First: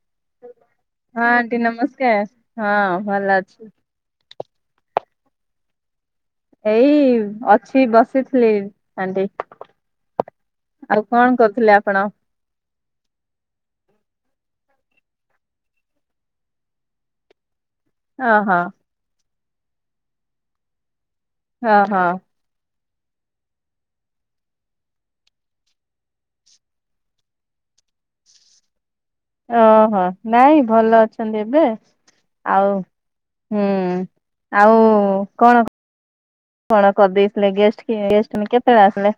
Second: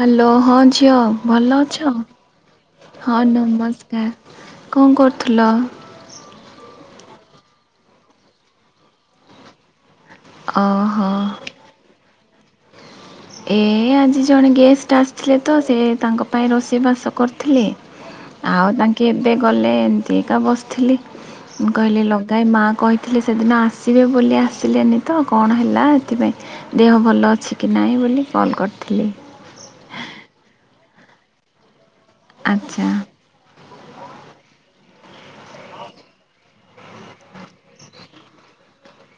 Hello ହଁ ଝିଅ ହଁ ଆଣ୍ଟି ଭଲ ଅଛ ନମସ୍କାର ହଁ ଭଲ ଅଛି। ନମସ୍କାର। କଣ କରୁଥିଲ? ଏଇ ଅଛି ବସିଥିଲି ଆଣ୍ଟି। ଆଉ ଓହୋ। କଣ କରୁଥିଲେ ଆପଣ? ଏ ଆଜି ଜଣେ ଗେଷ୍ଟ ଆସିଥିଲେ ତ ସେ ତାଙ୍କ ପାଇଁ ରୋଷେଇ ବାସ କରିଥିଲି। ଓହୋ ଆଉ ତାଙ୍କେ ଏବେ ଗଲେ ଏମିତିକା ବସିଥିଲି। ଓହୋ କହିଲି ଲଗାଇଏ ମା କହି ଥିଲେ ସେଦିନ ଆସିବେ ବୋଲି ଆସିଲେନି ତ କଣ ହେଲା ଏଥିପାଇଁ ଦେହ ଭଲ ଅଛି କି ନାଇଁ ବୋଲି ବୋଲି କଲ୍ କରିଥିଲି। ଓହୋ ନାଇଁ ଭଲ ଅଛନ୍ତି ଏବେ। ଆଉ ଆଛା। ହୁଁ ଆଉ କଣ? କଣ କରିଦେଇଥିଲେ ଗଷ୍ଟ ଗେଷ୍ଟ ମ କେତେବେଳେ ଆସିଲେ?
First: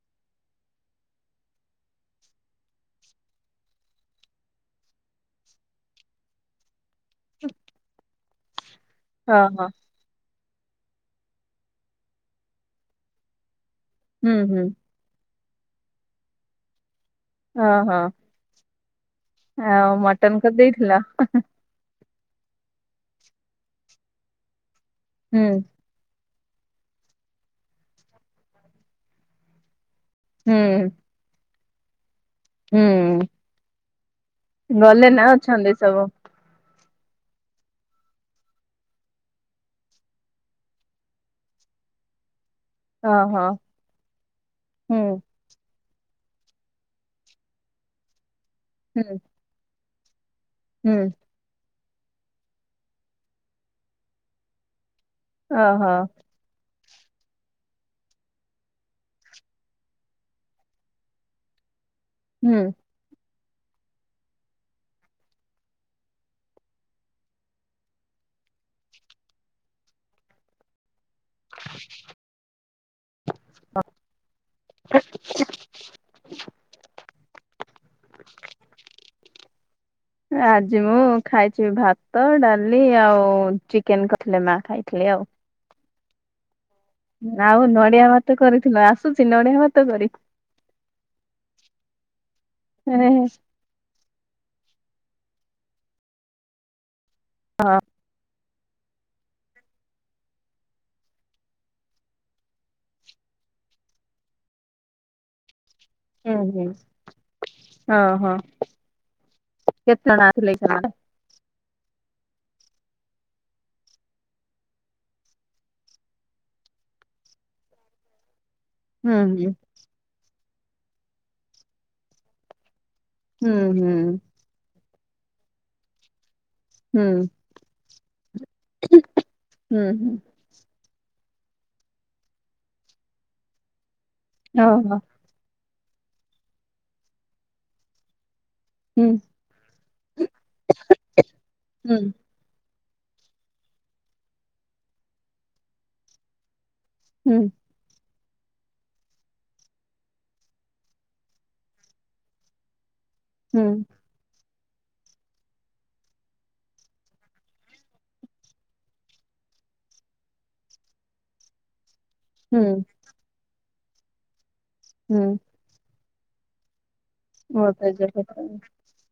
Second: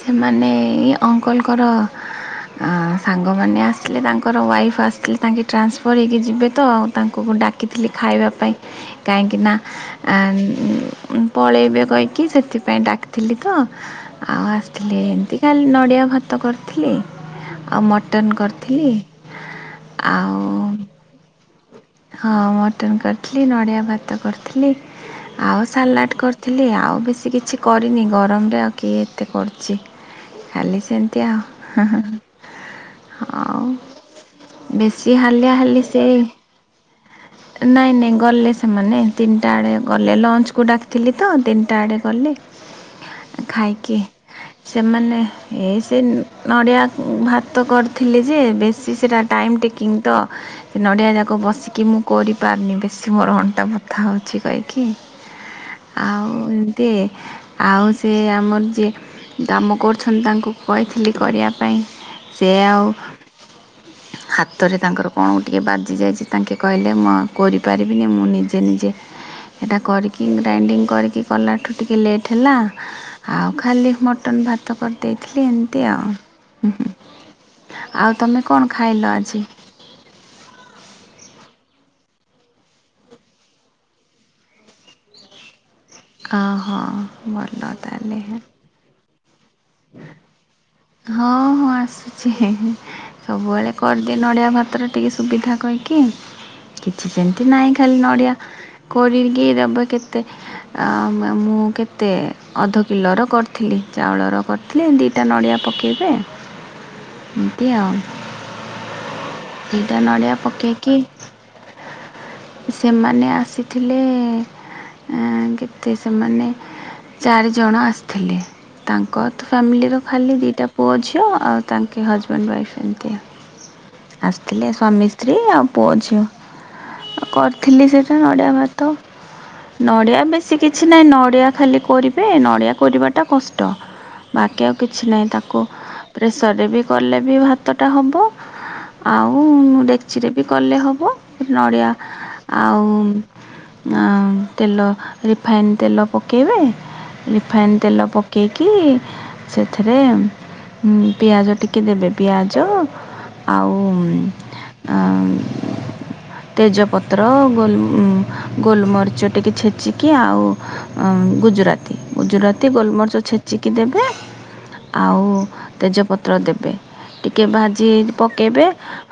ସେମାନେ ଏଇ ଅଙ୍କଲଙ୍କର ସାଙ୍ଗମାନେ ଆସିଥିଲେ ତାଙ୍କର ୱାଇଫ୍ ଆସିଥିଲେ ତାଙ୍କେ ଟ୍ରାନ୍ସଫର୍ ହୋଇଇକି ଯିବେ ତ। ତାଙ୍କୁ ଡାକିଥିଲି ଖାଇବା ପାଇଁ କାହିଁକିନା। ଓହୋ ପଳେଇବେ କହିକି ସେଥିପାଇଁ ଡାକିଥିଲି ତ। ହୁଁ ଆଉ ହୁଁ। ଆସିଥିଲି ଏମିତି ଖାଲି ନଡ଼ିଆ ଭାତ କରିଥିଲି ଆଉ ଓହୋ ମଟନ୍ କରିଥିଲି। ଆଉ ମଟନ କରି ଦେଇେଇଥିଲା? ହଁ ମଟନ କରିଥିଲି ନଡିଆ ଭାତ କରିଥିଲି ହୁଁ ଆଉ ସାଲାଡ କରିଥି ଥିଲି ଆଉ ବେଶୀ କିଛି କରିନି ଗରମରେ ଆଉ କିଏ ଏତେ କରୁଛି। ହୁଁ କାଲି ସେମିତି ଆଉ। ହୁଁ ହଉ ଗଲେ ବେଶି ନା ହାଲିଆ ଅଛନ୍ତି ହାଲି ସବୁ ସେ ହଁ। ନାଇଁ ନାଇଁ ଗଲେ ସେମାନେ ତିନିଟା ଆଡ଼େ ଗଲେ ଲଞ୍ଚକୁ ଡାକିଥିଲି ତ ତିନିଟା ଆଡ଼େ ଗଲେ। ଓହୋ ଖାଇକି ହୁଁ ସେମାନେ ଏ ସେ ନଡ଼ିଆ ଭାତ କରିଥିଲି ଯେ ବେଶୀ ହୁଁ ସେଇଟା ଟାଇମ୍ ଟେକିଂ ତ ସେ ହୁଁ ନଡ଼ିଆ ଯାକ ବସିକି ମୁଁ କରିପାରୁନି ବେଶୀ ମୋର ଅଣ୍ଟା ବଥା ହେଉଛି କହିକି। ହ ହଁ। ତ ଆଉ ସେ ଆମର ଯିଏ କାମ କରୁଛନ୍ତି ତାଙ୍କୁ କହିଥିଲି କରିବା ପାଇଁ ସେ ହୁଁ ଆଉ ହାତରେ ତାଙ୍କର କଣ ଟିକେ ବାଜି ଯାଇଛି। ତାଙ୍କେ କହିଲେ କରିପାରିବିନି ମୁଁ ନିଜେ ନିଜେ ଏଇଟା କରିକି ଗ୍ରାଇଣ୍ଡିଙ୍ଗ କରିକି। କି କଲାଠୁ ଟିକେ ଲେଟ୍ ହେଲା ଆଉ ଖାଲି ମଟନ୍ ଭାତ କରିଦେଇଥିଲି ଏମିତି ଆଉ। ହୁଁ ହୁଁ। ରାଜଜି ମୁଁ। ଖାଇଛି ଭାତ ଡାଲି ଆଉ ଚିକେନ କରିଥିଲେ ମା ଖାଇଥିଲେ ଆଉ। ଆଉ। ଆଉ ନଡିଆ ଭାତ କରିଥିଲ ଆସୁଛି ନଡିଆ ଭାତ କରି? ହଁ ହଁ ଆସୁଛି ସବୁବେଳେ କରିଦିଏ ନଡିଆ ଭାତର। ଟିକେ ସୁବିଧା କହିକି କିଛି ସେମିତି ନାହିଁ ହଁ ଖାଲି ନଡ଼ିଆ କରିକି ଦେବେ କେତେ ମୁଁ କେତେ ଅଧ କିଲୋର କରିଥିଲି। ଚାଉଳର କରିଥିଲେ ଦିଇଟା ନଡ଼ିଆ। ପକାଇବେ ହୁଁ ଏମିତି ଆଉ। ଓହୋ ଏଟା କେତେ ଜଣ ନଡ଼ିଆ ଆସିଥିଲେ କି ସେମାନେ? ପକେଇକି? ସେମାନେ ଆସିଥିଲେ କେତେ ସେମାନେ ଚାରିଜଣ ଆସିଥିଲେ। ହୁଁ ତାଙ୍କ ତ ଫ୍ୟାମିଲିର ଖାଲି ଦିଟା ପୁଅ ଝିଅ ଆଉ ତାଙ୍କେ ହଜବେଣ୍ଡ ୱାଇଫ୍ ଏମିତି। ହୁଁ ହୁଁ ଆସିଥିଲେ ସ୍ୱାମୀ ସ୍ତ୍ରୀ ଆଉ ପୁଅ ଝିଅ। ହୁଁ କରିଥିଲି ସେଟା ନଡିଆ ଭାତ ହୁଁ ହୁଁ ହୁଁ ନଡିଆ ବେଶୀ କିଛି ନହିଁ ନଆ। ନଡ଼ିଆ ଖାଲି କରିବେ ନଡ଼ିଆ କରିବାଟା କଷ୍ଟ ବାକି ଆଉ ଓହୋ କିଛି ନାହିଁ ତାକୁ ପ୍ରେସରରେ ବି କଲେ ବି ଭାତଟା ହେବ। ହୁଁ ଆଉ ଡେକ୍ଚିରେ ବି କଲେ ହବ ନଡ଼ିଆ ହୁଁ ଆଉ ତେଲ ରିଫାଇନ୍ ତେଲ ପକାଇବେ ହୁଁ ରିଫାଇନ୍ ତେଲ ପ ପକେଇକି ସେଥିରେ ପିଆଜ ଟିକେ ଦେବେ ପିଆଜ ହୁଁ ଆଉ [unintelligible] ତେଜପତ୍ର ଗୋଲ ଗୋଲମରିଚ ଟିକେ ଛେଚିକି ଆଉ ଗୁଜୁରାତି। ଗୁଜୁରାତି ହୁଁ ଗୋଲମରିଚ ଛେଚିକି ଦେବେ ହୁଁ ଆଉ ତେଜପ ପତ୍ର ଦେବେ ଟିକେ ଓ ହଁ ଭାଜି ପକାଇବେ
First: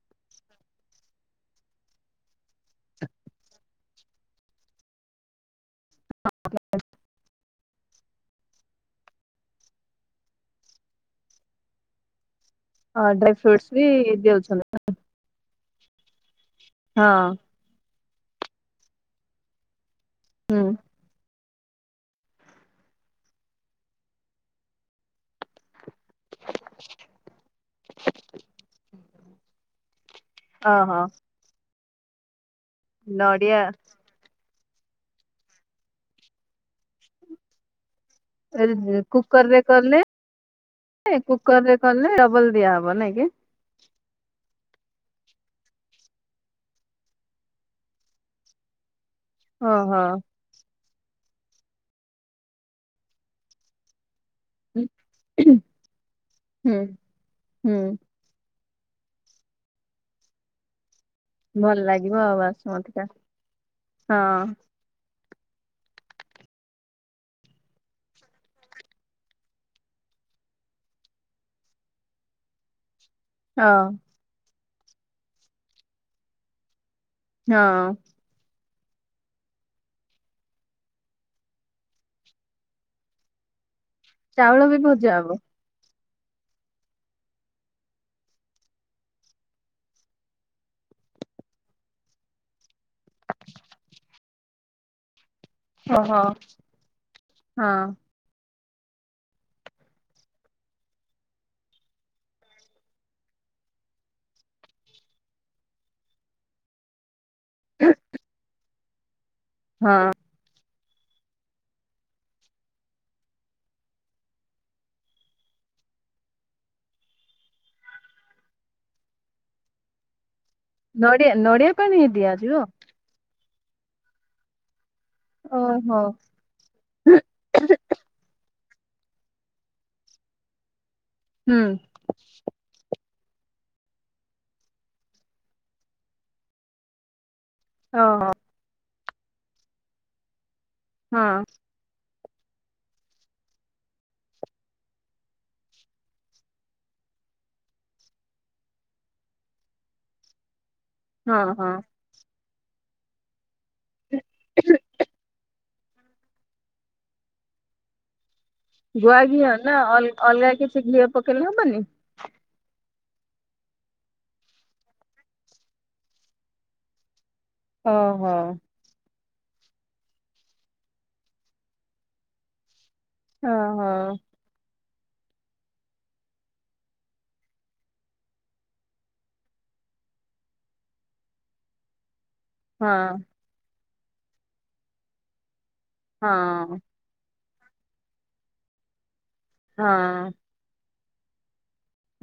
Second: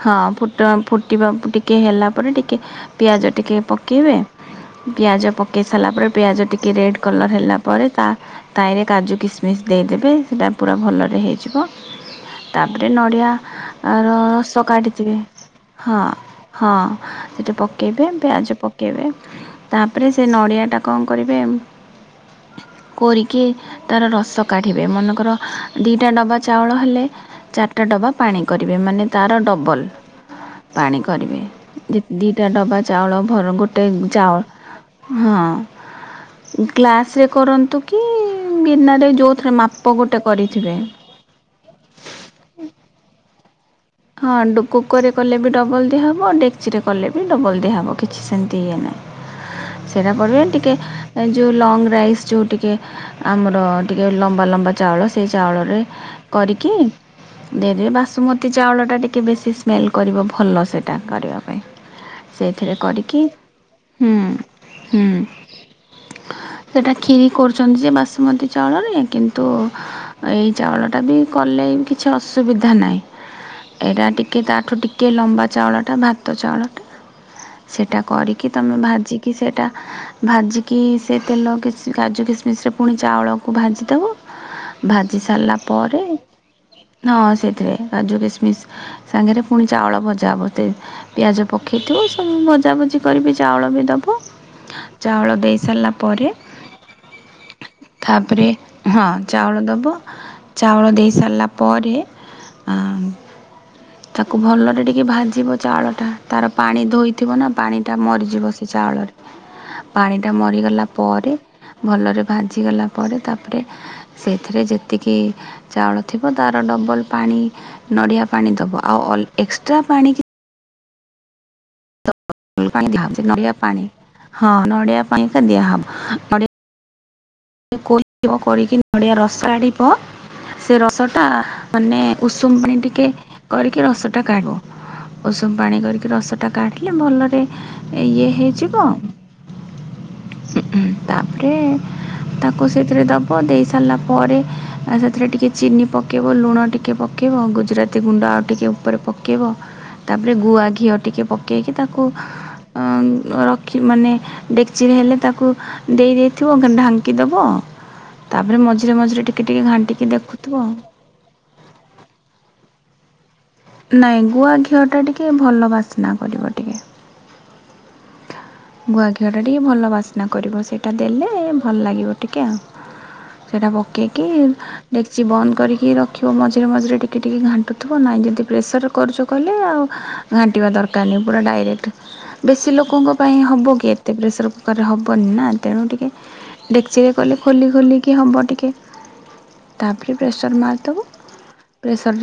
ହଁ ଫୁ ଫୁଟିବା ଟିକେ ହେଲା ପରେ ଟିକେ ପିଆଜ ଟିକେ ପକାଇବେ ପିଆଜ ପକାଇ ସାରିଲା ପରେ ପିଆଜ ଟିକେ ରେଡ୍ କଲର୍ ହେଲା ପରେ ତା ତାାଇରେ କାଜୁ କିସମିଶ ଦେଇଦେବେ ସେଇଟା ପୁରା ଭଲରେ ହେଇଯିବ। ତାପରେ ନଡ଼ିଆ ଡ୍ରାଇ ଫ୍ରୁଟସ୍ ବି ଆ ରସ ଦଉଛନ୍ତି କାଢଟିିଥିବେ। ହଁ ହଁ ସେଠି ପକେଇବେ ପିଆଜ ପକେଇବେ ତା ତାପରେ ସେ ହୁଁ ନଡ଼ିଆଟା କଣ କରିବେ କୋରିକି ତାର ରସ କାଢିବେ ମନେକର ଦିଇଟା ଡବା ଚାଉଳ ହେଲେ ଚାରିଟା ଡବା ପାଣି କରିବେ ମାନେ ତର ଡବଲ୍। ପାଣି ଓହୋ କରିବେ ଯେ ଦିଇଟା ଡବା ଚାଉଳ ନଡିଆ ଗୋଟେ ଚାଉଳ ହଁ କ୍ଲାସ ରେ କରନ୍ତୁ। କି [unintelligible] ଗିନାରେ ଯୋଉଥିରେ କୁକରରେ ମାପ କଲେ ଗୋଟେ କରିଥିବେ। କୁକର ରେ କଲେ ଡବଲ ଦିଆ ହବ ନାଇଁ କି? ହଁ କୁକରରେ କଲେ ବି ଡବଲ୍ ଦିଆହବ ଆଉ ଡେକ୍ଚିରେ କଲେ ବି ଡବଲ୍ ଦିଆହେବ କିଛି ସେମିତି ଇଏ ନାହିଁ। ଓହୋ ସେଟା ପରେ ବି ଟିକେ ଏ ଯୋଉ ଲଙ୍ଗ ରାଇସ୍ ଯୋଉ ଟିକେ ଆମର ଟିକେ ଲମ୍ବା ଲମ୍ବା ଚାଉଳ ସେଇ ଚାଉଳରେ କରିକି ହୁଁ ହୁଁ ଦେଇଦେବେ ବାସୁମତି ଚାଉଳଟା ଟିକେ ବେଶୀ ସ୍ମେଲ୍ କରିବ ଭଲ ସେ ଟା କରିବା ପାଇଁ ଭଲ ଲାଗିବ ଆଉ ସେଥିରେ ବାସୁମତୀ ଟା କରିକି ହୁଁ ହଁ ହୁଁ। [inaudible] ସେଇଟା କ୍ଷିରି କରୁଛନ୍ତି ଯେ ବାସୁମତୀ ଚାଉଳରେ କିନ୍ତୁ ଏଇ ଚାଉଳଟା ବି କଲେ କିଛି ଅସୁବିଧା ନାହିଁ। ହଁ ଏଇଟା ଟିକେ ତାଠୁ ଟିକେ ଲମ୍ବା ଚାଉଳଟା ଭାତ ଚାଉଳଟା। ହଁ ସେଟା କରିକି ତମେ ଭାଜିକି ସେଇଟା ଭାଜିକି ସେ ତେଲ କି କାଜୁ କିସମିସରେ ପୁଣି ଚାଉଳକୁ ଭାଜି ଦେବ ଚାଉଳ ବି ଭଜା ଭାଜି ହବ ସାରିଲା ପରେ ହଁ ସେଇଥିରେ କାଜୁ କିସମିସ୍ ସାଙ୍ଗରେ ପୁଣି ଚାଉଳ ଭଜା ବତେ ପିଆଜ ପକାଇଥିବ ସବୁ ଭଜା ଭଜି ଚାଉଳ ବି ଦବ ଚାଉଳ ଦେଇ ସାରିଲା ଓହୋ ପରେ ହଁ ତାପରେ ହଁ ଚାଉଳ ଦେବ ଚାଉଳ ଦେଇ ସାରିଲା ପରେ ଆ ତାକୁ ଭଲରେ ଟିକେ ଭାଜିବ ଚାଉଳଟା ତାର ପାଣି ଧୋଇ ଥିବ ନା ପାଣି ଟା ମରିଯିବ ସେ ଚାଉଳରେ ହଁ ପାଣି ଟା ମରିଗଲା ପରେ ଭଲରେ ଭାଜିଗଲା ପରେ ତାପରେ ସେଥିରେ ଯେତିକି ଚାଉଳ ଥିବ ତାର ଡବଲ୍ ପାଣି ନଡ଼ିଆ ପାଣି ଦେବ ଆଉ ଏକ୍ସଟ୍ରା ପାଣି କି ନଡିଆ ନଡିଆ ପାଣି [unintelligible] ଦିଆଯିବ ନଡିଆ ପାଣି ହଁ ନଡିଆ [unintelligible] ଓହୋ ଦିଆହବ ନଡି ନଡ଼ିଆ ରସ ଆଡିବ ସେ ରସ ଟା ହୁଁ ମାନେ ଉଷୁମ ପାଣି ଟିକେ କରିକି ରସଟା କାଢ଼ୁ ଉଷୁମ ପାଣି କରିକି ରସଟା କାଢ଼ିଲେ ଭଲରେ ଇଏ ଓହୋ ହେଇଯିବ ହଁ ତାପରେ ତାକୁ ସେଥିରେ ଦବ ଦେଇ ସାରିଲା ପରେ ସେଥିରେ ଟିକେ ଚିନି ପକେଇବ ଲୁଣ ଟିକେ ପକେଇ ବ ଗୁଜୁରାତି ଗୁଣ୍ଡ ଆଉ ଟିକ ଉପରେ ପକେଇବ ତାପରେ ଗୁଆଘି ଘିଅ ଟିକେ ହଁ ପକେଇକି ହଁ ତାକୁ ମାନେ ଡେକ୍ଚିରେ ହେଲେ ତାକୁ ଦେଇ ଦେଇେଇଥିବ ଢାଙ୍କି ଦେବ। ତାପରେ ମଝିରେ ଗୁଆ ମଝିରେ ଟିକେ ଘିଅ ଟିକେ ନା ଘାଣ୍ଟିକି ଅଲ- ଅଲଗା ଦେଖୁଥିବ କିଛି ଘିଅ ପକେଇଲେ ହବନି ଆଉ। ନାଇଁ ଗୁଆ ଘିଅ ଟା ଟିକେ ଭଲ ବାସ୍ନା କରିବ ଟିକେ। ହଁ ହଁ। ୁଆ ଘିଅଟା ଟିକଏ ଭଲ ବାସ୍ନା କରିବ ସେଇଟା ଦେଲେ ଭଲ ଲାଗିବ ଟିକେ ଆଉ। ସେଇଟା ଓହୋ ପକେଇକି ଡେକ୍ଚି ବନ୍ଦ କରିକି ରଖିବ ମଝିରେ ମଝିରେ ଟିକିଏ ଟିକିଏ ଘାଣ୍ଟୁଥିବ ନହିଁ ଯଦି ପ୍ରେସର କରୁଛ କହିଲେ ଆଉ। ଘାଣ୍ଟିବା ଦରକାରନହି ପୁରା ଡାଇରେକ୍ଟ। ବେଶୀ ହଁ ଲୋକଙ୍କ ପାଇଁ ହେବ କି ଏତେ ପ୍ରେସର କୁକରରେ ହେବନି ନା ତେଣୁ ଟିକେ ହଁ ହଁ ଡେକ୍ଚିରେ କଲେ ଖୋଲି ଖୋଲିକି ହେବ ଟିକେ ତାପରେ ହଁ ପ୍ରେସର୍ ମାରିଦେବୁ।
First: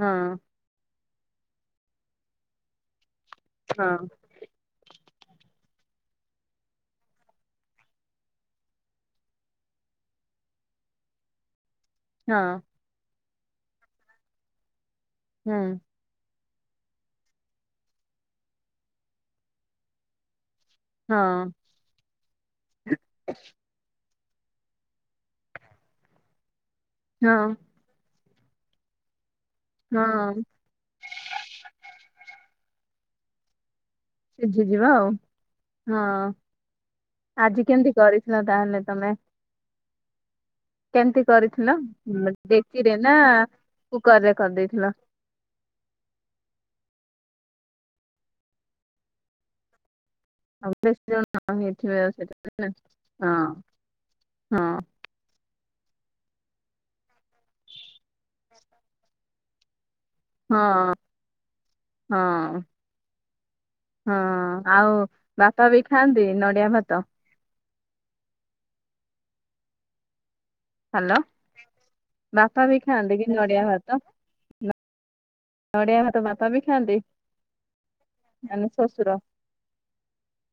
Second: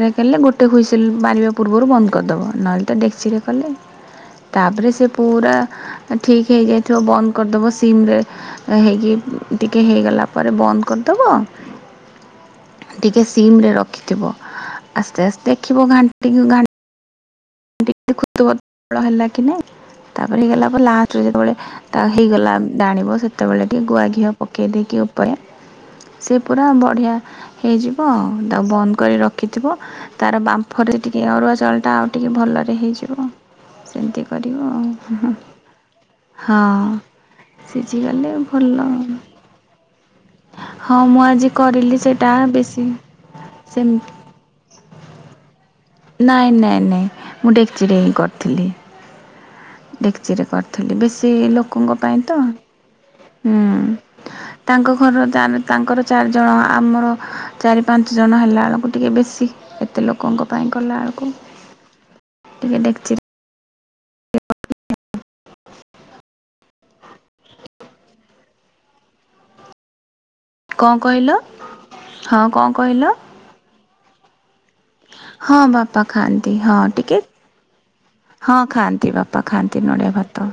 ହଁ ଗୋଟେ ହୁଇସିଲ୍ ମାରିବା ପୂର୍ବରୁ ବନ୍ଦ କରିଦବ, ନହେଲେ ତ ଟେ ଖସିରେ କଲେ ହଁ ତାପରେ ସେ ପୁରା ଠିକ ହେଇଯାଇଥିବ ବନ୍ଦ କରିଦବ ସିମରେ ହେଇକି ଟିକେ ହେଇଗଲା ପରେ ବ ଫ କରିଦବ। ହଁ। ଟିକେ ସିମରେ ରଖିଥିବ ଆସ୍ତେ ଆସ୍ତେ ହୁଁ ଦେଖିବ ଘାଣ୍ଟି ଟ ଦେଖଳ ହେଲା କି ନାଇଁ ତାପରେ ହେଇଗଲା ଆ ଲାଷ୍ଟରେ ହଁ ଯେତେବେଳେ ତା ହେଇଗଲା ଜାଣିବ ସେତେବେଳେ ଟିକେ ଗୁଆ ଘିଅ ପକେଇ ଦେଇକି ଉପରେ ସେ ପୁରା ବଢ଼ିଆ ହଁ ହେଇଯିବ ଆ ତାକୁ ବନ୍ଦ କରି ରଖି ରଖିଥିବ ତାର ହଁ ବାମ୍ଫରେ ଟିକେ ଅରୁଆ ଚାଉଳଟା ଆଉ ଟିକେ ଭଲରେ ହେଇଯିବ। ସେମିତି କରିବ ଆଉ। ହଁ ଆଜି କେମିତି ସିଝିଗଲେ କରିଥିଲ ତାହେଲେ ଭଲ। ତମେ ହଁ ମୁଁ କେମିତି ଆଜି କରିଥିଲ କରିଲି ସେଇଟା ମ- ବେଶୀ ଡେକ୍ଚିରେ ନା କୁକର ରେ କରିଦେଇଥିଲ ସେମତି। ନାଇଁ ନାଇଁ ନାଇଁ ମୁଁ ଡେକଚିରେ ହିଁ କରିଥିଲି। ଡେକଚିରେ ଆଉ କରିଥିଲି ଜଣ ବେଶୀ ଲୋକଙ୍କ ହେଇଥିବେ ପାଇଁ ତ। ସେଥିପାଇଁ ହଁ ହଁ ତାଙ୍କ ଘରର ତା ତାଙ୍କର ଚାରିଜଣ ଆମର ଚାରି ପାଞ୍ଚ ଜଣ ହେଲା ବେଳକୁ ଟିକେ ବେଶୀ। ଏତେ ଲୋକଙ୍କ ପାଇଁ ହଁ ଗଲା ଆଳକୁ ହଁ ଟିକେ ଦେକଚି ରେ ହଁ ଆଉ ବାପା ବି ଖାଆନ୍ତି ନଡିଆ ଭାତ? କଣ ହ୍ୟାଲୋ କହିଲ? ହଁ ବାପା କଣ ବି କହିଲ? ଖାଆନ୍ତି କି ନ ନଡଆ ଭାତ? ହଁ ନଡିଆ ବାପା ଭାତ ବାପା ଖାଆନ୍ତି ବି ହଁ ଟିକେ। ହଁ ମାନେ ଖାଆନ୍ତି ଶ୍ୱଶୁର ବାପା ଖାଆନ୍ତି ନଡିଆ ଭାତ।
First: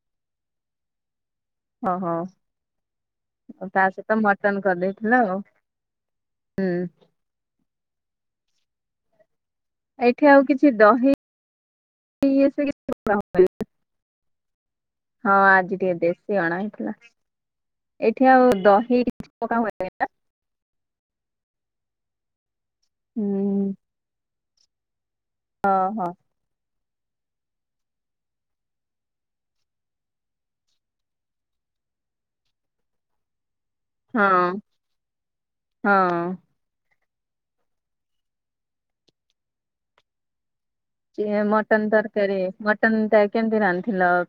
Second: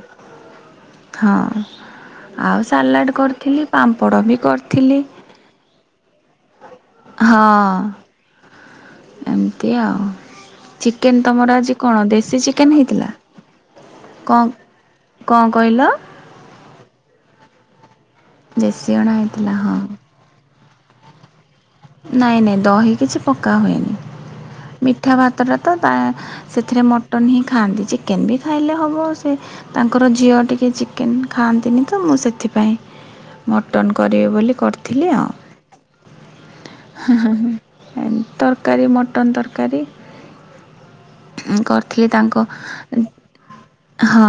ହଁ ଓହୋ ଆଉ ସାଲାଡ଼ କରିଥିଲି ଆଉ ତା ସହିତ ପାମ୍ପଡ଼ ବି ମଟନ କରିଥିଲି। କରିଦେଇଥିଲ ହ। ଆଉ ହୁଁ। ହଁ। ଏମିତି ଆଉ ଏଇଠି କିଛି ଦହି ଚିକେନ ତମର ଆଜି କଣ ଦେଶୀ ଇଏ ସିଏ ଚିକେନ କିଛି ହେଇଥିଲା। ପକା ହୁଏନି। କଣ ହଁ କଣ ଆଜି କହିଲ? ଟିକେ ଦେଶୀ ଅଣା ହେଇଥିଲା। ଏଠି ଆଉ ଦେଶୀ ଦହି ଅଣା କି ହେଇଥିଲା ପକା ହଁ। ନାଇଁ ନାଇଁ ଦହି କିଛି ପକା ହୁଁ ହୁଏନି ମିଠା ଭାତଟା ତ ତା ଓହୋ ସେଥିରେ ମୋ ମଟନ୍ ହିଁ ଖାଆନ୍ତି ଚିକେନ୍ ବି ଖାଇଲେ ହେବ, ସେ ତାଙ୍କର ଝିଅ ଟିକଏ ଚିକେନ୍ ଖାଆନ୍ତିନି ତ। ମୁଁ ସେଥିପାଇଁ ମଟନ ହଁ କରିବି ବୋଲି ହଁ କରିଥିଲି ଆଉ। ହଁ ହଁ ହଁ ହୁଁ ତରକାରୀ ମଟନ ତରକାରୀ। ଏ ମଟନ କରିଥିଲି ତାଙ୍କ ତରକାରୀ ମଟନ ଟ କେମିତି ରନ୍ଧିଲ? ହଁ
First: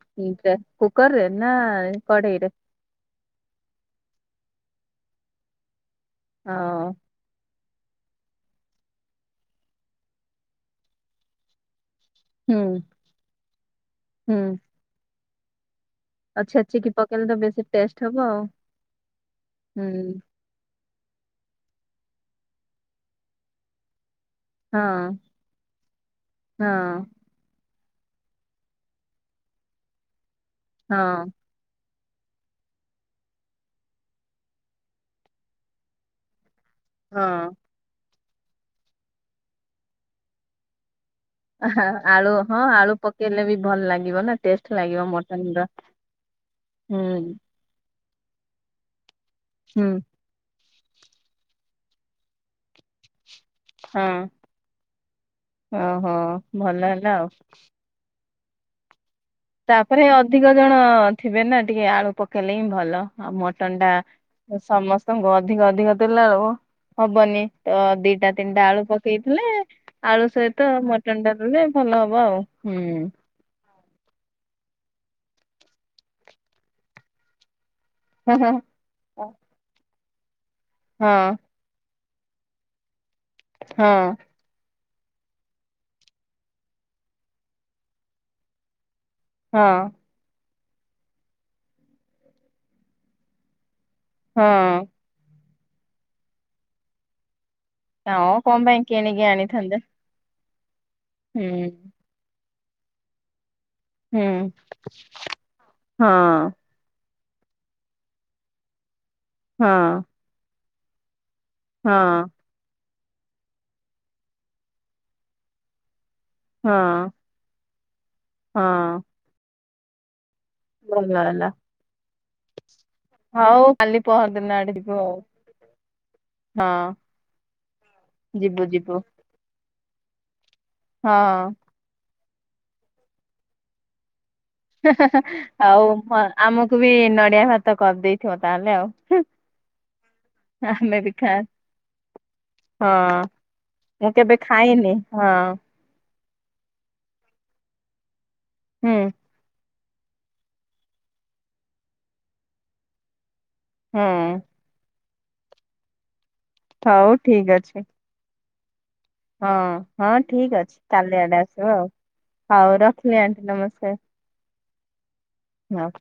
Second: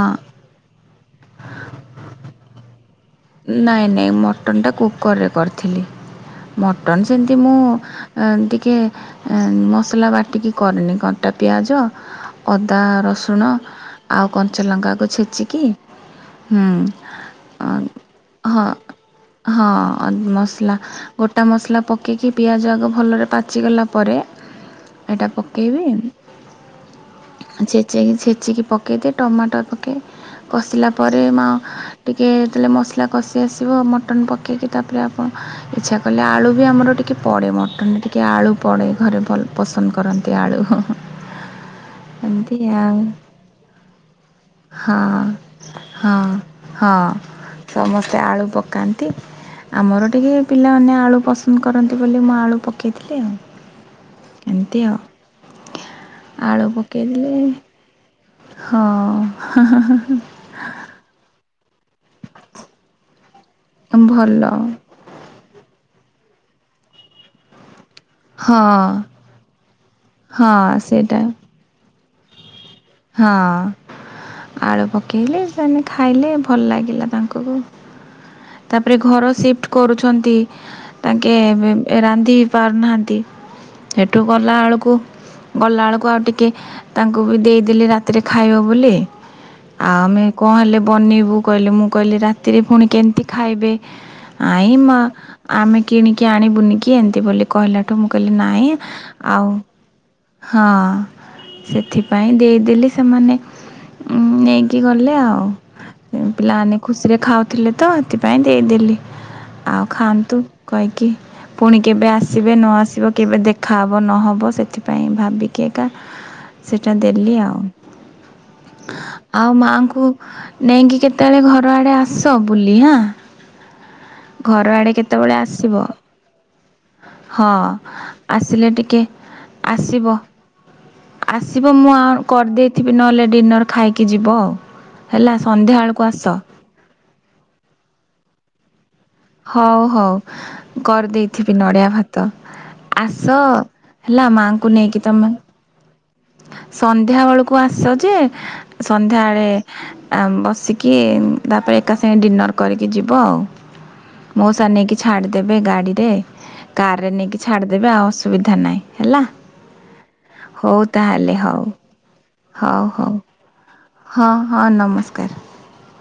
କୁକରେ ନା କଡ଼େଇରେ? ନାଇଁ ନାଇଁ ମଟନଟା କୁକରରେ କରିଥିଲି, ହଁ ମଟନ୍ ସେମିତି ମୁଁ ଟିକେ ମସଲା ବାଟିକି କରିରେନି କଟା ପିଆଜ ହୁଁ ଅଦା ରସୁଣ ଆଉ ହୁଁ କଞ୍ଚାଲଙ୍କାକୁ ଛେଚିକି। ଆଉ ଛେଚିକି ପକେଇଲେ ତ ବେଶୀ ଟେଷ୍ଟ ହବ ଆଉ ହଁ ହୁଁ ହଁ ମସଲା। ଗୋଟା ମସଲା ପକେଇକି, ପିଆଜ ଆଗ ଭଲରେ ପାଚିଗଲା ପରେ। ହଁ ଏଇଟା ପକେଇବି ହଁ ସେ ଛେଚିକି ପକେଇଦିଏ, ଟମାଟର ପକେଇ କଷିଲା ପରେ ହଁ ମା ଟିକେ ତେଲ ମସଲା କଷି ଆସିବ ମଟନ ପକେଇକି ତାପରେ ଆପଣ ଇଚ୍ଛା କଲେ ଆଳୁ ବି ଆମର ଟିକେ ହଁ ପଡ଼େ, ମଟନରେ ଟିକେ ଆଳୁ ପଡ଼େ ଘରେ ଭଲ ପସନ୍ଦ କରନ୍ତି ଆଳୁ ହ ହଁ। ଆଳୁ ହଁ ଆଳୁ ପକେଇଲେ ବି ଭଲ ଲାଗିବ ନା ଟେଷ୍ଟ ଲାଗିବ ହଁ ମଟନ ର। ହଁ ହଁ ହୁଁ। ସମସ୍ତେ ଆଳୁ ପକାନ୍ତି। ହୁଁ ଆମର ଟିକେ ପିଲାମାନେ ଆଳୁ ପସନ୍ଦ କରନ୍ତି ବୋଲି, ମୁଁ ଆଳୁ ପକେଇଥିଲି ଆଉ ହଁ ଏମିତି ଆଉ ଓହୋ ଆଳୁ ଭଲ ହେଲା ଆଉ ପକେଇଦଲେ ହଁ। ତାପରେ ଅଧିକ ଜଣ ଥିବେ ନା। ଟିକେ ଆଳୁ ପକେଇଲେ ହିଁ ଭଲ, ଆଉ ମଟନ ଟା ଭଲ ସମସ୍ତଙ୍କୁ ଅଧିକ ଅଧିକ ପିଲା ଆଉ ହବନି ଦିଟା ତିନିଟା ଆଳୁ ହଁ ପକେଇଥିଲେ, ଆଳୁ ସହିତ ହଁ ମଟନ ସେଇଟା ଟା ଦେଲେ ଭଲ ହବ ଆଉ। ହୁଁ ହଁ ଆଳୁ ପକେଇଲେ ସେମାନେ ଖାଇଲେ ଭଲ ଲାଗିଲା ତାଙ୍କୁ କୁ ହଁ ତାପରେ ଘର ସିଫ୍ଟ କରୁଛନ୍ତି। ହଁ ତାଙ୍କେ ରାନ୍ଧି ପାରୁନାହାନ୍ତି ହଁ ସେଠୁ ଗଲାବେଳକୁ ଗଲାବେଳକୁ ଆଉ ଟିକେ, ତାଙ୍କୁ ବି ଦେଇଦେଲି ରାତିରେ ଖାଇବ ବୋଲି। ଆଉ ଆମେ କଣ ହେଲେ ବନେଇବୁ କହିଲେ, ମୁଁ କହିଲି ରାତିରେ ପୁଣି କେମତି ଖାଇବେ? ଆଇ ହଁ ମା ଆମେ କିଣିକି ଆଣିବୁନିକି ଏମତି ବୋଲି କହିଲାଠୁ ମୁଁ କହିଲି ହଁ କଣ ନାଇଁ ପାଇଁ କିଣିକି ଆଉ ଆଣିଥାନ୍ତେ ହଁ ହୁଁ ସେଥିପାଇଁ ଦେଇଦେଲି ସେମାନେ ହୁଁ ଉଁ ନେଇକି ଗଲେ ଆଉ ହଁ ପିଲାମାନେ ଖୁସି ସେ ଖାଉଥିଲେ ତ ସେଥିପାଇଁ ଦେଇଦେଲି, ହଁ ଆଉ ଖାଆନ୍ତୁ କହିକି ପୁଣି ହଁ କେବେ ଆସିବେ ନ ଆସିବ, କେବେ ଦେଖାହେବ ନହେବ ସେଥିପାଇଁ ଭାବିକି ଏକା ସେଟା ହଁ ଦେଲି ଆଉ ହଁ ଆଉ ମାଆଙ୍କୁ ନେଇକି ଭଲ କେତେବେଳେ ହେଲା ଘର ଆଡ଼େ ଆସ ବୁଲି ଆଁ। ହଉ କାଲି ପହରଦିନ ଘର ଆଡେ ଯିବୁ ଆଉ କେତେବେଳେ ଆସିବ? ହଁ ହଁ ଯିବୁ ଆସିଲେ ଯିବୁ ଟିକେ ଆସିବ। ହଁ ଆସିବ ମୁଁ ଆଉ କରିଦେଇଥିବି ନହେଲେ ଡିନର ଖାଇକି ଯିବ ଆଉ। ହେଁ ହେଁ ହେଲା ହେଁ ସନ୍ଧ୍ୟାବେଳକୁ ଆସ ଆଉ ଆମକୁ ବି ନଡିଆ ଭାତ କରିଦେଇଥିବ, ତାହେଲେ ଆଉ। ହଉ ହଉ ଆମେ ବି ଖା କରିଦେଇଥିବି ନଡିଆ ଭାତ। ହଁ ଆସ ମୁଁ ହେଲା କେବେ ମାଙ୍କୁ ଖାଇନି ନେଇକି ହଁ ତମେ ସନ୍ଧ୍ୟା ବେଳକୁ ଆସ ଯେ ହୁଁ ସନ୍ଧ୍ୟାବେଳେ ଆ ବସିକି ତାପରେ, ଏକା ସାଙ୍ଗେ ଡିନର୍ କରିକି ଯିବ ଆଉ। ହୁଁ ମଉସା ନେଇକି ଛାଡିଦେବେ ଗାଡିରେ, କାର ରେ ହଉ ନେଇକି ଠିକ ଅଛି ଛାଡିଦେବେ ଆଉ ଅସୁବିଧା ନାହିଁ ହେଲା। ହଁ ହଁ ଠିକ ଅଛି ହଉ କାଲି ତାହେଲେ ଆଡେ ହଉ ଆସିବ, ଆଉ ହଉ ରଖିଲି ଆଣ୍ଟି ନମସ୍କାର। ହଁ ହଁ ନମସ୍କାର। ହଁ।